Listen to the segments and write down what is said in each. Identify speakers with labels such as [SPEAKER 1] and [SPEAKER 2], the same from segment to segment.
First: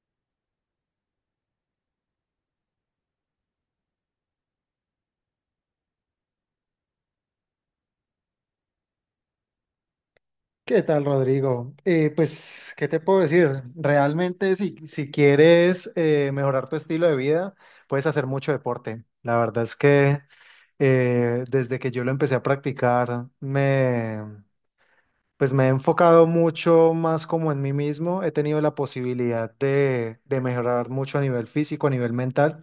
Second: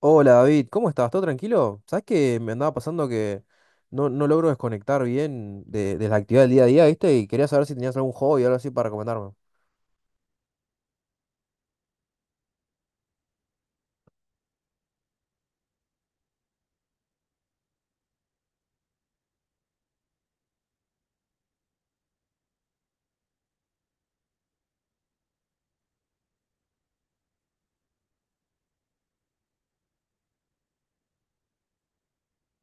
[SPEAKER 1] Hola David, ¿cómo estás? ¿Todo tranquilo? ¿Sabes que me andaba pasando que no logro desconectar bien de la actividad del día a día? ¿Viste? Y quería saber si tenías algún hobby o algo así para recomendarme.
[SPEAKER 2] ¿Qué tal, Rodrigo? Pues, ¿qué te puedo decir? Realmente, si quieres mejorar tu estilo de vida, puedes hacer mucho deporte. La verdad es que desde que yo lo empecé a practicar, me pues me he enfocado mucho más como en mí mismo, he tenido la posibilidad de mejorar mucho a nivel físico, a nivel mental,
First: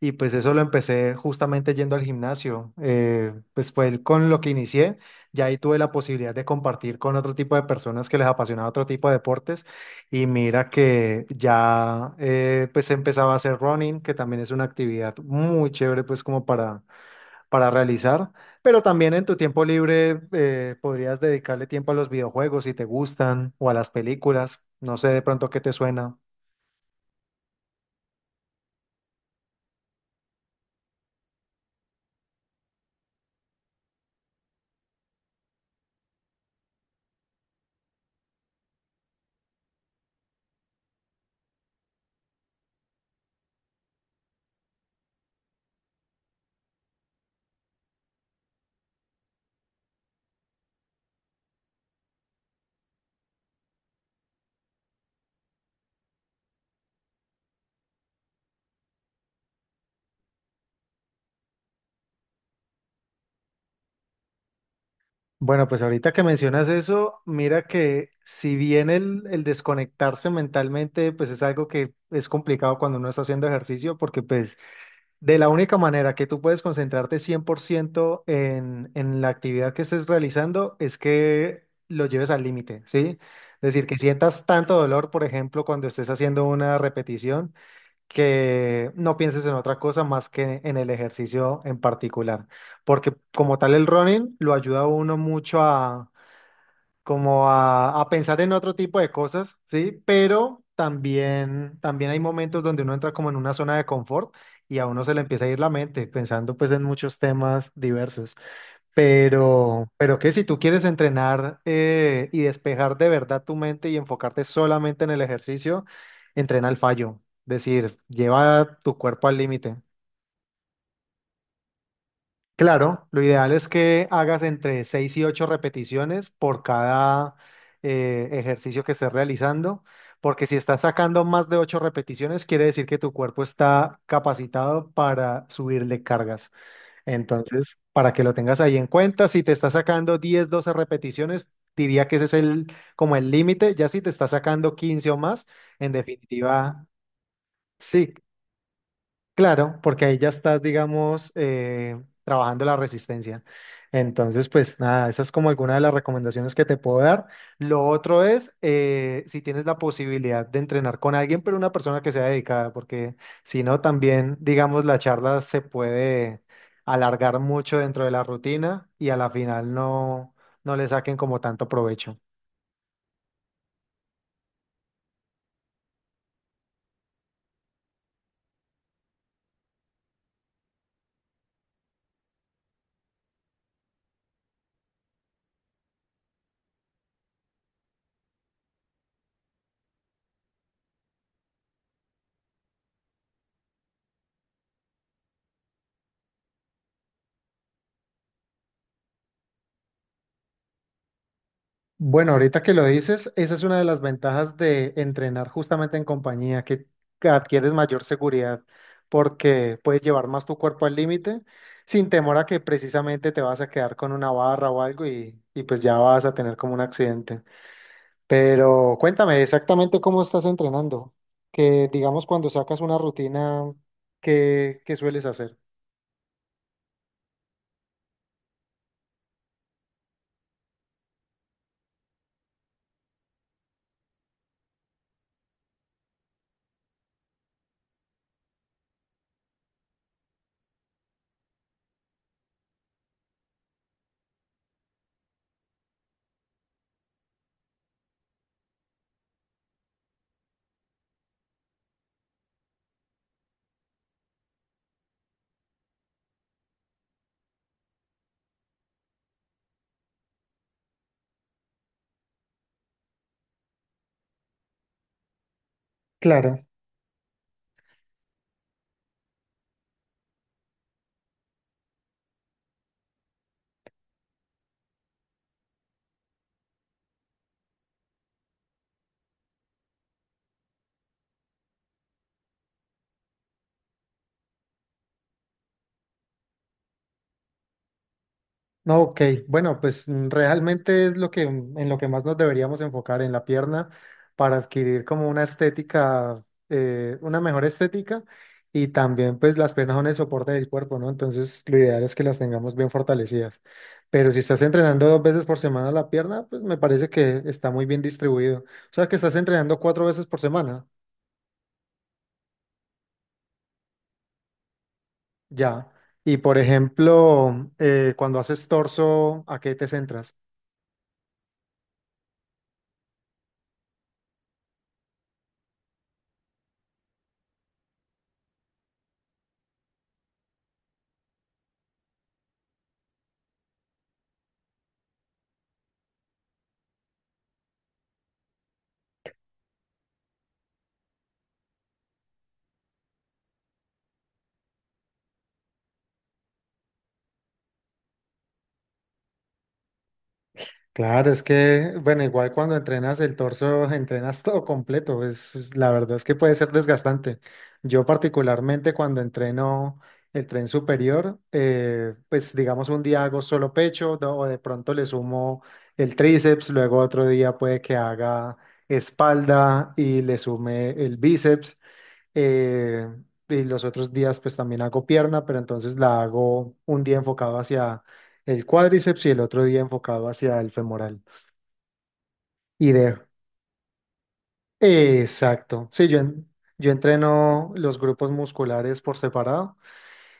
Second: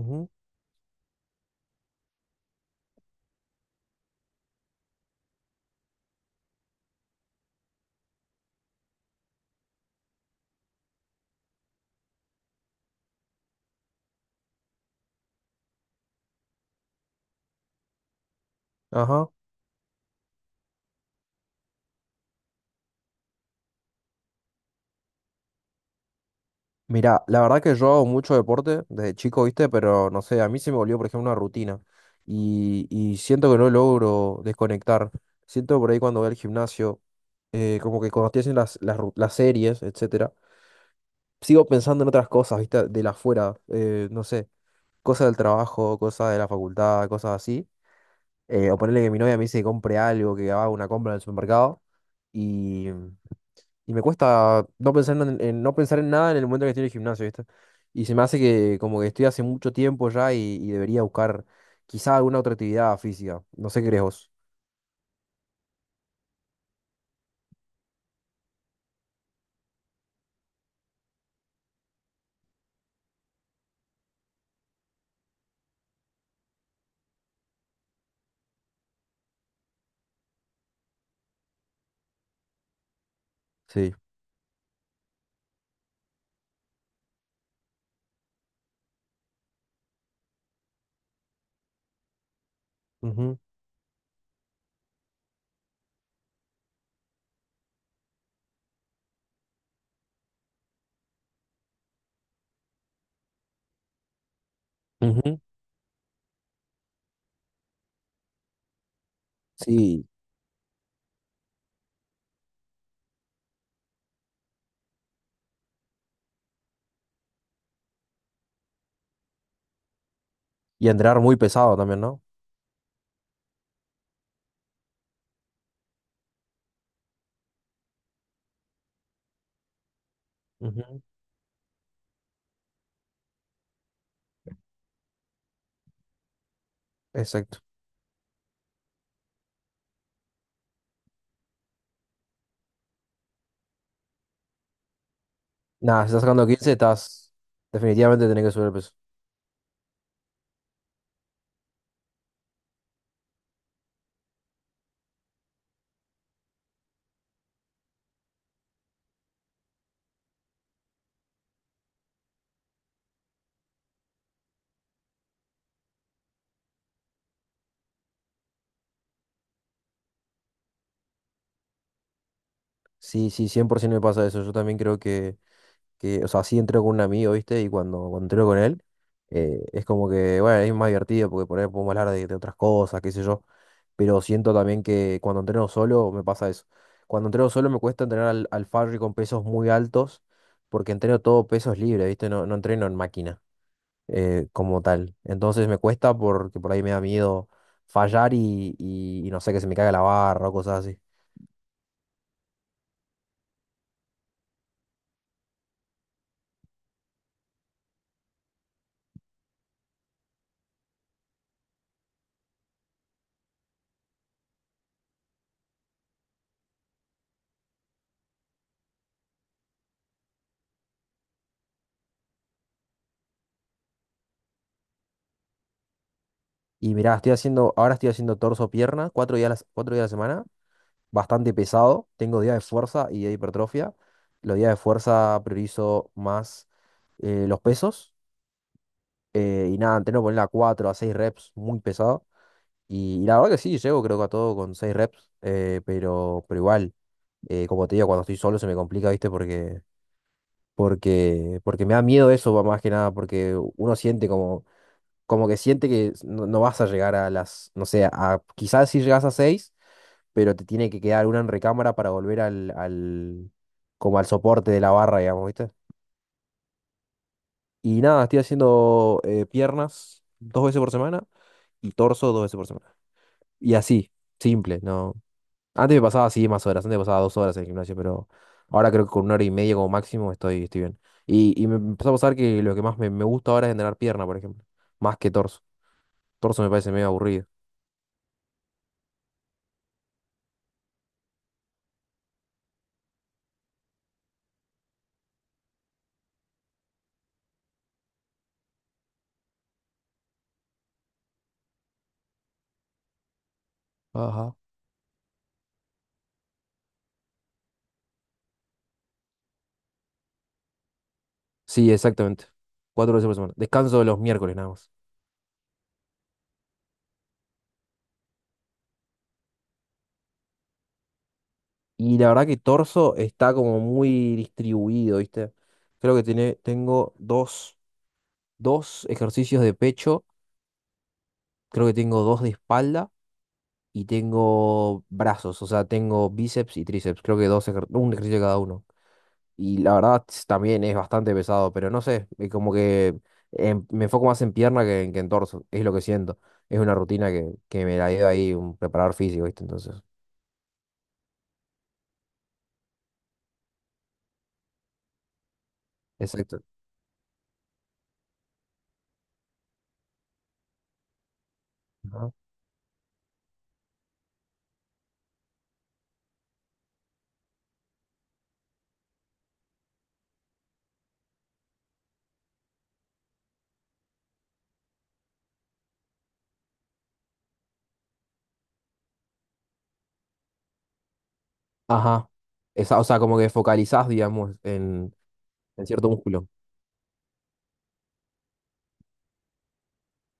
[SPEAKER 2] y pues eso lo empecé justamente yendo al gimnasio, pues fue con lo que inicié, ya ahí tuve la posibilidad de compartir con otro tipo de personas que les apasionaba otro tipo de deportes, y mira que ya pues empezaba a hacer running, que también es una actividad muy chévere pues como para realizar, pero también en
[SPEAKER 1] Ajá.
[SPEAKER 2] tu tiempo libre podrías dedicarle tiempo a los videojuegos si te gustan o a las películas, no sé de pronto qué te suena.
[SPEAKER 1] Mirá, la verdad que yo hago mucho deporte desde chico, ¿viste? Pero no sé, a mí se me volvió, por ejemplo, una rutina. Y siento que no logro desconectar. Siento por ahí cuando voy al gimnasio, como que cuando estoy haciendo las series, etcétera, sigo pensando en otras cosas, ¿viste? De la afuera, no sé. Cosas del trabajo, cosas de la facultad, cosas así. O ponerle que mi novia me dice que compre algo, que haga una compra en el supermercado. Y, y me cuesta no pensar no pensar en nada en el momento que estoy en el gimnasio, ¿viste? Y se me hace que como que estoy hace mucho tiempo ya y debería buscar quizá alguna otra actividad física. No sé qué crees vos.
[SPEAKER 2] Bueno, pues ahorita que mencionas eso, mira que si bien el desconectarse mentalmente, pues es algo que es complicado cuando uno está haciendo ejercicio, porque pues de la única manera que tú puedes concentrarte 100% en la actividad que estés realizando es que lo lleves al límite, ¿sí? Es decir,
[SPEAKER 1] Sí.
[SPEAKER 2] que sientas tanto dolor, por ejemplo, cuando estés haciendo una repetición, que no pienses en otra cosa más que en el ejercicio en particular. Porque
[SPEAKER 1] Ujú,
[SPEAKER 2] como tal el running lo ayuda a uno mucho a como a pensar en otro tipo de cosas, ¿sí? Pero también hay momentos donde uno entra como en una zona de confort y a uno se le
[SPEAKER 1] ujú.
[SPEAKER 2] empieza a ir la mente pensando pues en muchos temas diversos. Pero,
[SPEAKER 1] Sí.
[SPEAKER 2] pero que si tú quieres entrenar y despejar de verdad tu mente y enfocarte solamente en el ejercicio, entrena al fallo, es decir, lleva tu cuerpo al límite.
[SPEAKER 1] Y entrenar muy pesado también, ¿no?
[SPEAKER 2] Claro, lo ideal es que hagas entre 6 y 8 repeticiones por cada ejercicio que estés realizando, porque si estás
[SPEAKER 1] Ujú.
[SPEAKER 2] sacando más de 8 repeticiones, quiere decir que tu cuerpo está capacitado para subirle cargas.
[SPEAKER 1] Exacto.
[SPEAKER 2] Entonces, para que lo tengas ahí en cuenta, si te estás sacando 10, 12 repeticiones, diría que ese es como el límite, ya si te estás sacando 15 o más, en
[SPEAKER 1] Nada, si estás sacando 15,
[SPEAKER 2] definitiva.
[SPEAKER 1] estás...
[SPEAKER 2] Sí,
[SPEAKER 1] Definitivamente tenés que subir el peso.
[SPEAKER 2] claro, porque ahí ya estás, digamos, trabajando la resistencia. Entonces, pues nada, esa es como alguna de las recomendaciones que te puedo dar. Lo otro es, si tienes la posibilidad de entrenar con alguien, pero una persona que sea dedicada, porque si no, también, digamos, la charla se puede alargar mucho dentro de la rutina y a la final no le saquen como tanto provecho.
[SPEAKER 1] Sí, sí, 100% me pasa eso. Yo también creo o sea, sí entreno con un amigo, ¿viste? Y cuando entreno con él, es como que, bueno, es más divertido porque por ahí podemos hablar de otras cosas, qué sé yo. Pero siento también que cuando entreno solo me pasa eso. Cuando entreno solo me cuesta entrenar al Farri con pesos muy altos porque entreno todo pesos libres, ¿viste? No entreno en máquina como tal. Entonces me cuesta porque por ahí me da miedo fallar y no sé, que se me caiga la barra o cosas así.
[SPEAKER 2] Bueno, ahorita que lo dices, esa es una de las ventajas de entrenar justamente en compañía, que adquieres mayor seguridad porque puedes llevar más tu cuerpo al límite sin temor a que precisamente te vas a quedar con una barra o algo y pues ya vas a tener como un accidente. Pero cuéntame exactamente cómo estás entrenando, que digamos cuando sacas una rutina, ¿qué sueles hacer?
[SPEAKER 1] Y mirá, estoy haciendo, ahora estoy haciendo torso-pierna, cuatro días a la semana bastante pesado. Tengo días de fuerza y de hipertrofia. Los días de fuerza priorizo más los pesos. Y nada, entreno poner a 4 a 6 reps, muy pesado. Y la verdad que sí, llego creo que a todo con 6 reps. Pero igual, como te digo, cuando estoy solo se me complica, ¿viste? Porque me da miedo eso, va, más que nada, porque uno siente como, como que siente que no vas a llegar a las, no sé, a, quizás si llegas a seis, pero te tiene que quedar una en recámara para volver como al soporte de la barra, digamos, ¿viste?
[SPEAKER 2] Claro.
[SPEAKER 1] Y nada, estoy haciendo piernas dos veces por semana y torso dos veces por semana. Y así, simple, ¿no? Antes me pasaba así más horas, antes me pasaba dos horas en el gimnasio, pero ahora creo que con una hora y media como máximo estoy, estoy bien. Y me empezó a pasar que lo que más me gusta ahora es entrenar pierna, por ejemplo, más que torso. Torso me parece medio aburrido.
[SPEAKER 2] No, ok. Bueno, pues realmente es lo que en lo que más nos deberíamos enfocar en la pierna para adquirir como una estética, una mejor estética y también pues las piernas son el soporte del cuerpo, ¿no? Entonces lo ideal es que las tengamos bien fortalecidas. Pero si
[SPEAKER 1] Ajá.
[SPEAKER 2] estás entrenando dos veces por semana la pierna, pues me parece que está muy bien distribuido. O sea que estás entrenando cuatro veces por semana,
[SPEAKER 1] Sí, exactamente. Cuatro veces por semana. Descanso los miércoles nada más.
[SPEAKER 2] ya. Y por ejemplo, cuando haces torso, ¿a qué te centras?
[SPEAKER 1] Y la verdad que torso está como muy distribuido, ¿viste? Creo que tengo dos ejercicios de pecho, creo que tengo dos de espalda y tengo brazos, o sea, tengo bíceps y tríceps, creo que un ejercicio cada uno. Y la verdad también es bastante pesado, pero no sé, como que me enfoco más en pierna que en torso, es lo que siento. Es una rutina que me la dio ahí un preparador físico, ¿viste? Entonces,
[SPEAKER 2] Claro, es que, bueno, igual cuando entrenas el torso, entrenas todo completo. La verdad es que puede
[SPEAKER 1] exacto.
[SPEAKER 2] ser desgastante. Yo particularmente cuando entreno el tren superior, pues digamos un día hago solo pecho, o de pronto le sumo el tríceps, luego otro día puede que haga espalda y le sume el bíceps eh, y los otros días pues también hago pierna, pero entonces la hago un día enfocado hacia el cuádriceps y el otro día enfocado hacia el femoral.
[SPEAKER 1] Ajá.
[SPEAKER 2] Y
[SPEAKER 1] Esa, o
[SPEAKER 2] de...
[SPEAKER 1] sea, como que focalizás, digamos, en
[SPEAKER 2] Exacto. Sí,
[SPEAKER 1] cierto
[SPEAKER 2] yo, en-
[SPEAKER 1] músculo.
[SPEAKER 2] yo entreno los grupos musculares por separado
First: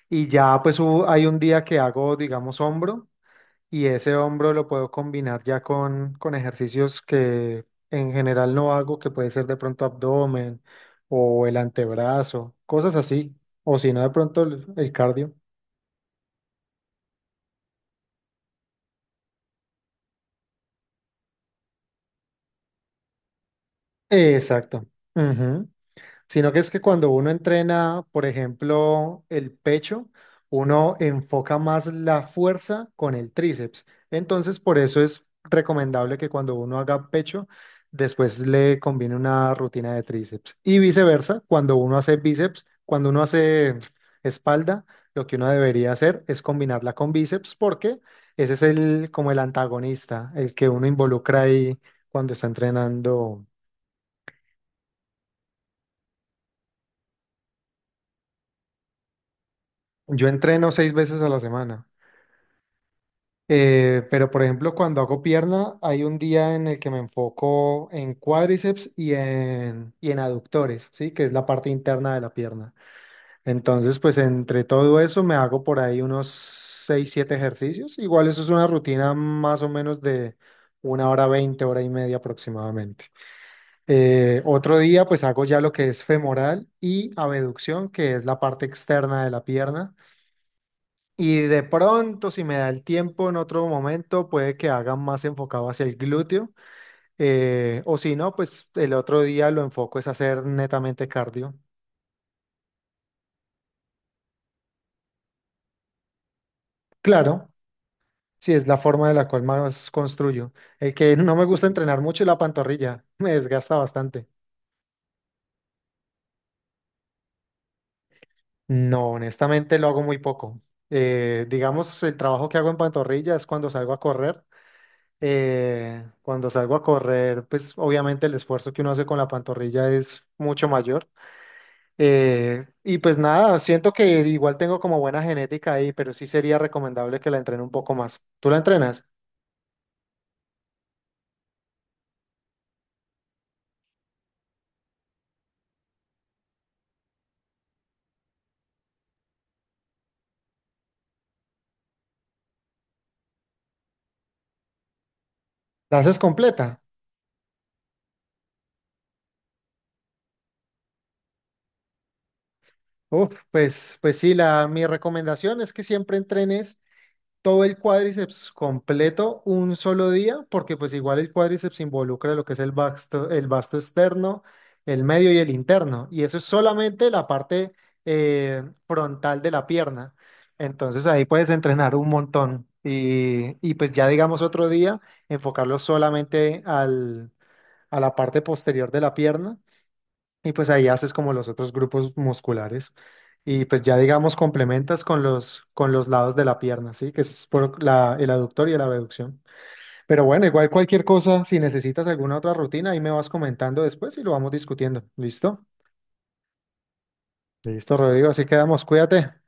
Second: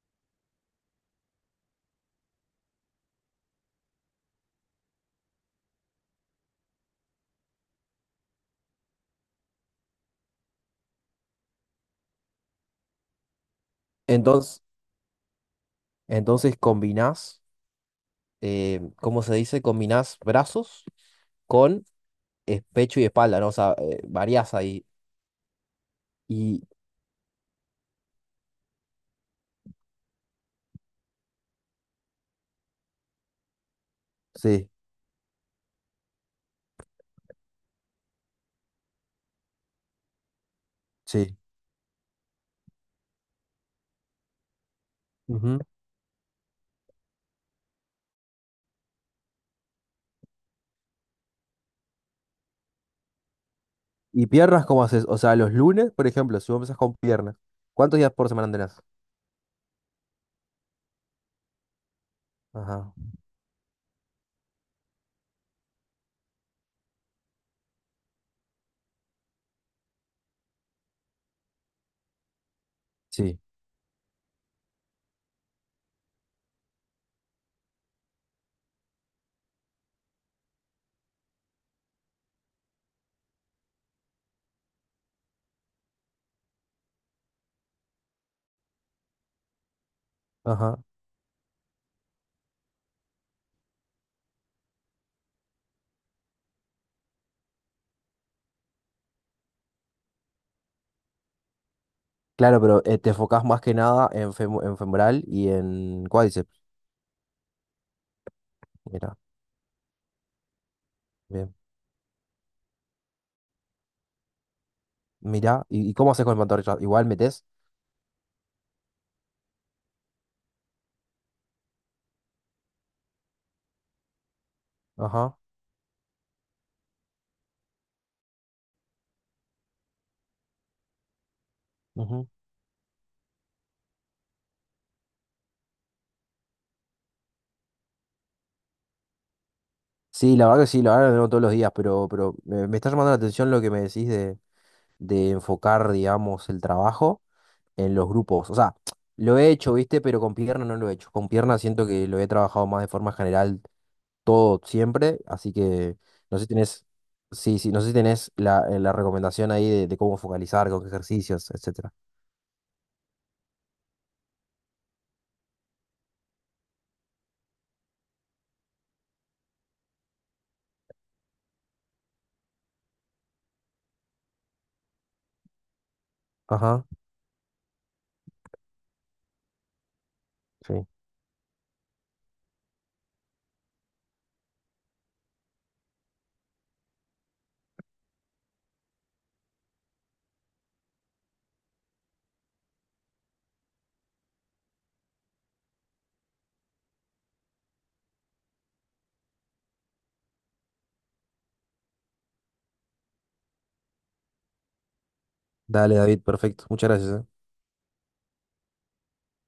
[SPEAKER 2] y ya pues hay un día que hago, digamos, hombro. Y ese hombro lo puedo combinar ya con ejercicios que en general no hago, que puede ser de pronto abdomen o el antebrazo, cosas así. O si no, de pronto
[SPEAKER 1] Entonces,
[SPEAKER 2] el cardio.
[SPEAKER 1] entonces combinás, ¿cómo se dice? Combinás brazos con pecho y espalda, ¿no? O sea, variás ahí.
[SPEAKER 2] Exacto. Sino que
[SPEAKER 1] Y
[SPEAKER 2] es que cuando uno entrena, por ejemplo, el pecho, uno enfoca más la fuerza con el tríceps. Entonces,
[SPEAKER 1] sí,
[SPEAKER 2] por eso es recomendable que cuando uno haga pecho, después le combine una rutina de tríceps. Y
[SPEAKER 1] sí.
[SPEAKER 2] viceversa, cuando uno hace espalda, lo que uno
[SPEAKER 1] Ujú.
[SPEAKER 2] debería hacer es combinarla con bíceps porque ese es el como el antagonista, el que uno involucra ahí cuando está entrenando.
[SPEAKER 1] ¿Y piernas cómo haces? O sea, los lunes, por ejemplo, si vos empezás con piernas, ¿cuántos días por semana tenés?
[SPEAKER 2] Yo entreno seis veces a la semana.
[SPEAKER 1] Ajá.
[SPEAKER 2] Pero por ejemplo, cuando hago pierna, hay un día en el que me enfoco en cuádriceps y en aductores, ¿sí? Que es la parte interna de la pierna.
[SPEAKER 1] Sí.
[SPEAKER 2] Entonces, pues entre todo eso me hago por ahí unos 6 7 ejercicios. Igual eso es una rutina más o menos de una hora 20 hora y media aproximadamente. Otro día, pues hago ya lo que es femoral y abducción, que es la parte externa de la pierna
[SPEAKER 1] Ajá.
[SPEAKER 2] y de pronto, si me da el tiempo en otro momento, puede que haga más enfocado hacia el glúteo. O si no, pues el otro día lo enfoco es hacer netamente cardio.
[SPEAKER 1] Claro, pero te enfocás más que nada en, en femoral y en cuádriceps.
[SPEAKER 2] Claro, si es la forma de
[SPEAKER 1] Mira,
[SPEAKER 2] la cual más construyo. El que no me
[SPEAKER 1] bien.
[SPEAKER 2] gusta entrenar mucho es la pantorrilla. Me desgasta bastante.
[SPEAKER 1] Mira, y cómo haces con el pantorrilla? Igual metes.
[SPEAKER 2] No, honestamente lo hago muy poco. Digamos, el trabajo que hago en pantorrilla es cuando salgo a correr.
[SPEAKER 1] Ajá.
[SPEAKER 2] Cuando salgo a correr, pues obviamente el esfuerzo que uno hace con la pantorrilla es mucho mayor.
[SPEAKER 1] Ujú.
[SPEAKER 2] Y pues nada, siento que igual tengo como buena genética ahí, pero sí sería recomendable que la entrene un poco más. ¿Tú la entrenas?
[SPEAKER 1] Sí, la verdad que sí, la verdad que lo veo todos los días, pero me está llamando la atención lo que me decís de enfocar, digamos, el trabajo en los grupos. O sea, lo he hecho, ¿viste? Pero con pierna no lo he hecho. Con pierna siento que lo he trabajado más de forma general todo, siempre. Así que
[SPEAKER 2] ¿La haces
[SPEAKER 1] no sé si
[SPEAKER 2] completa?
[SPEAKER 1] tenés, sí, sí, no sé si tenés la, la recomendación ahí de cómo focalizar, con qué ejercicios, etcétera.
[SPEAKER 2] Uf, pues sí, mi recomendación es que siempre entrenes todo el cuádriceps completo un solo día, porque pues igual el cuádriceps involucra lo que es el vasto externo, el medio y el interno, y eso es
[SPEAKER 1] Ajá.
[SPEAKER 2] solamente la parte frontal de la pierna.
[SPEAKER 1] Sí.
[SPEAKER 2] Entonces ahí puedes entrenar un montón y pues ya digamos otro día enfocarlo solamente al, a la parte posterior de la pierna y pues ahí haces como los otros grupos musculares. Y pues ya digamos complementas con los lados de la pierna, ¿sí? Que es por la, el aductor y la abducción. Pero bueno, igual cualquier cosa, si necesitas alguna otra rutina, ahí me vas comentando después y lo vamos discutiendo. ¿Listo?
[SPEAKER 1] Dale, David, perfecto. Muchas gracias, ¿eh?
[SPEAKER 2] Listo, Rodrigo, así quedamos, cuídate.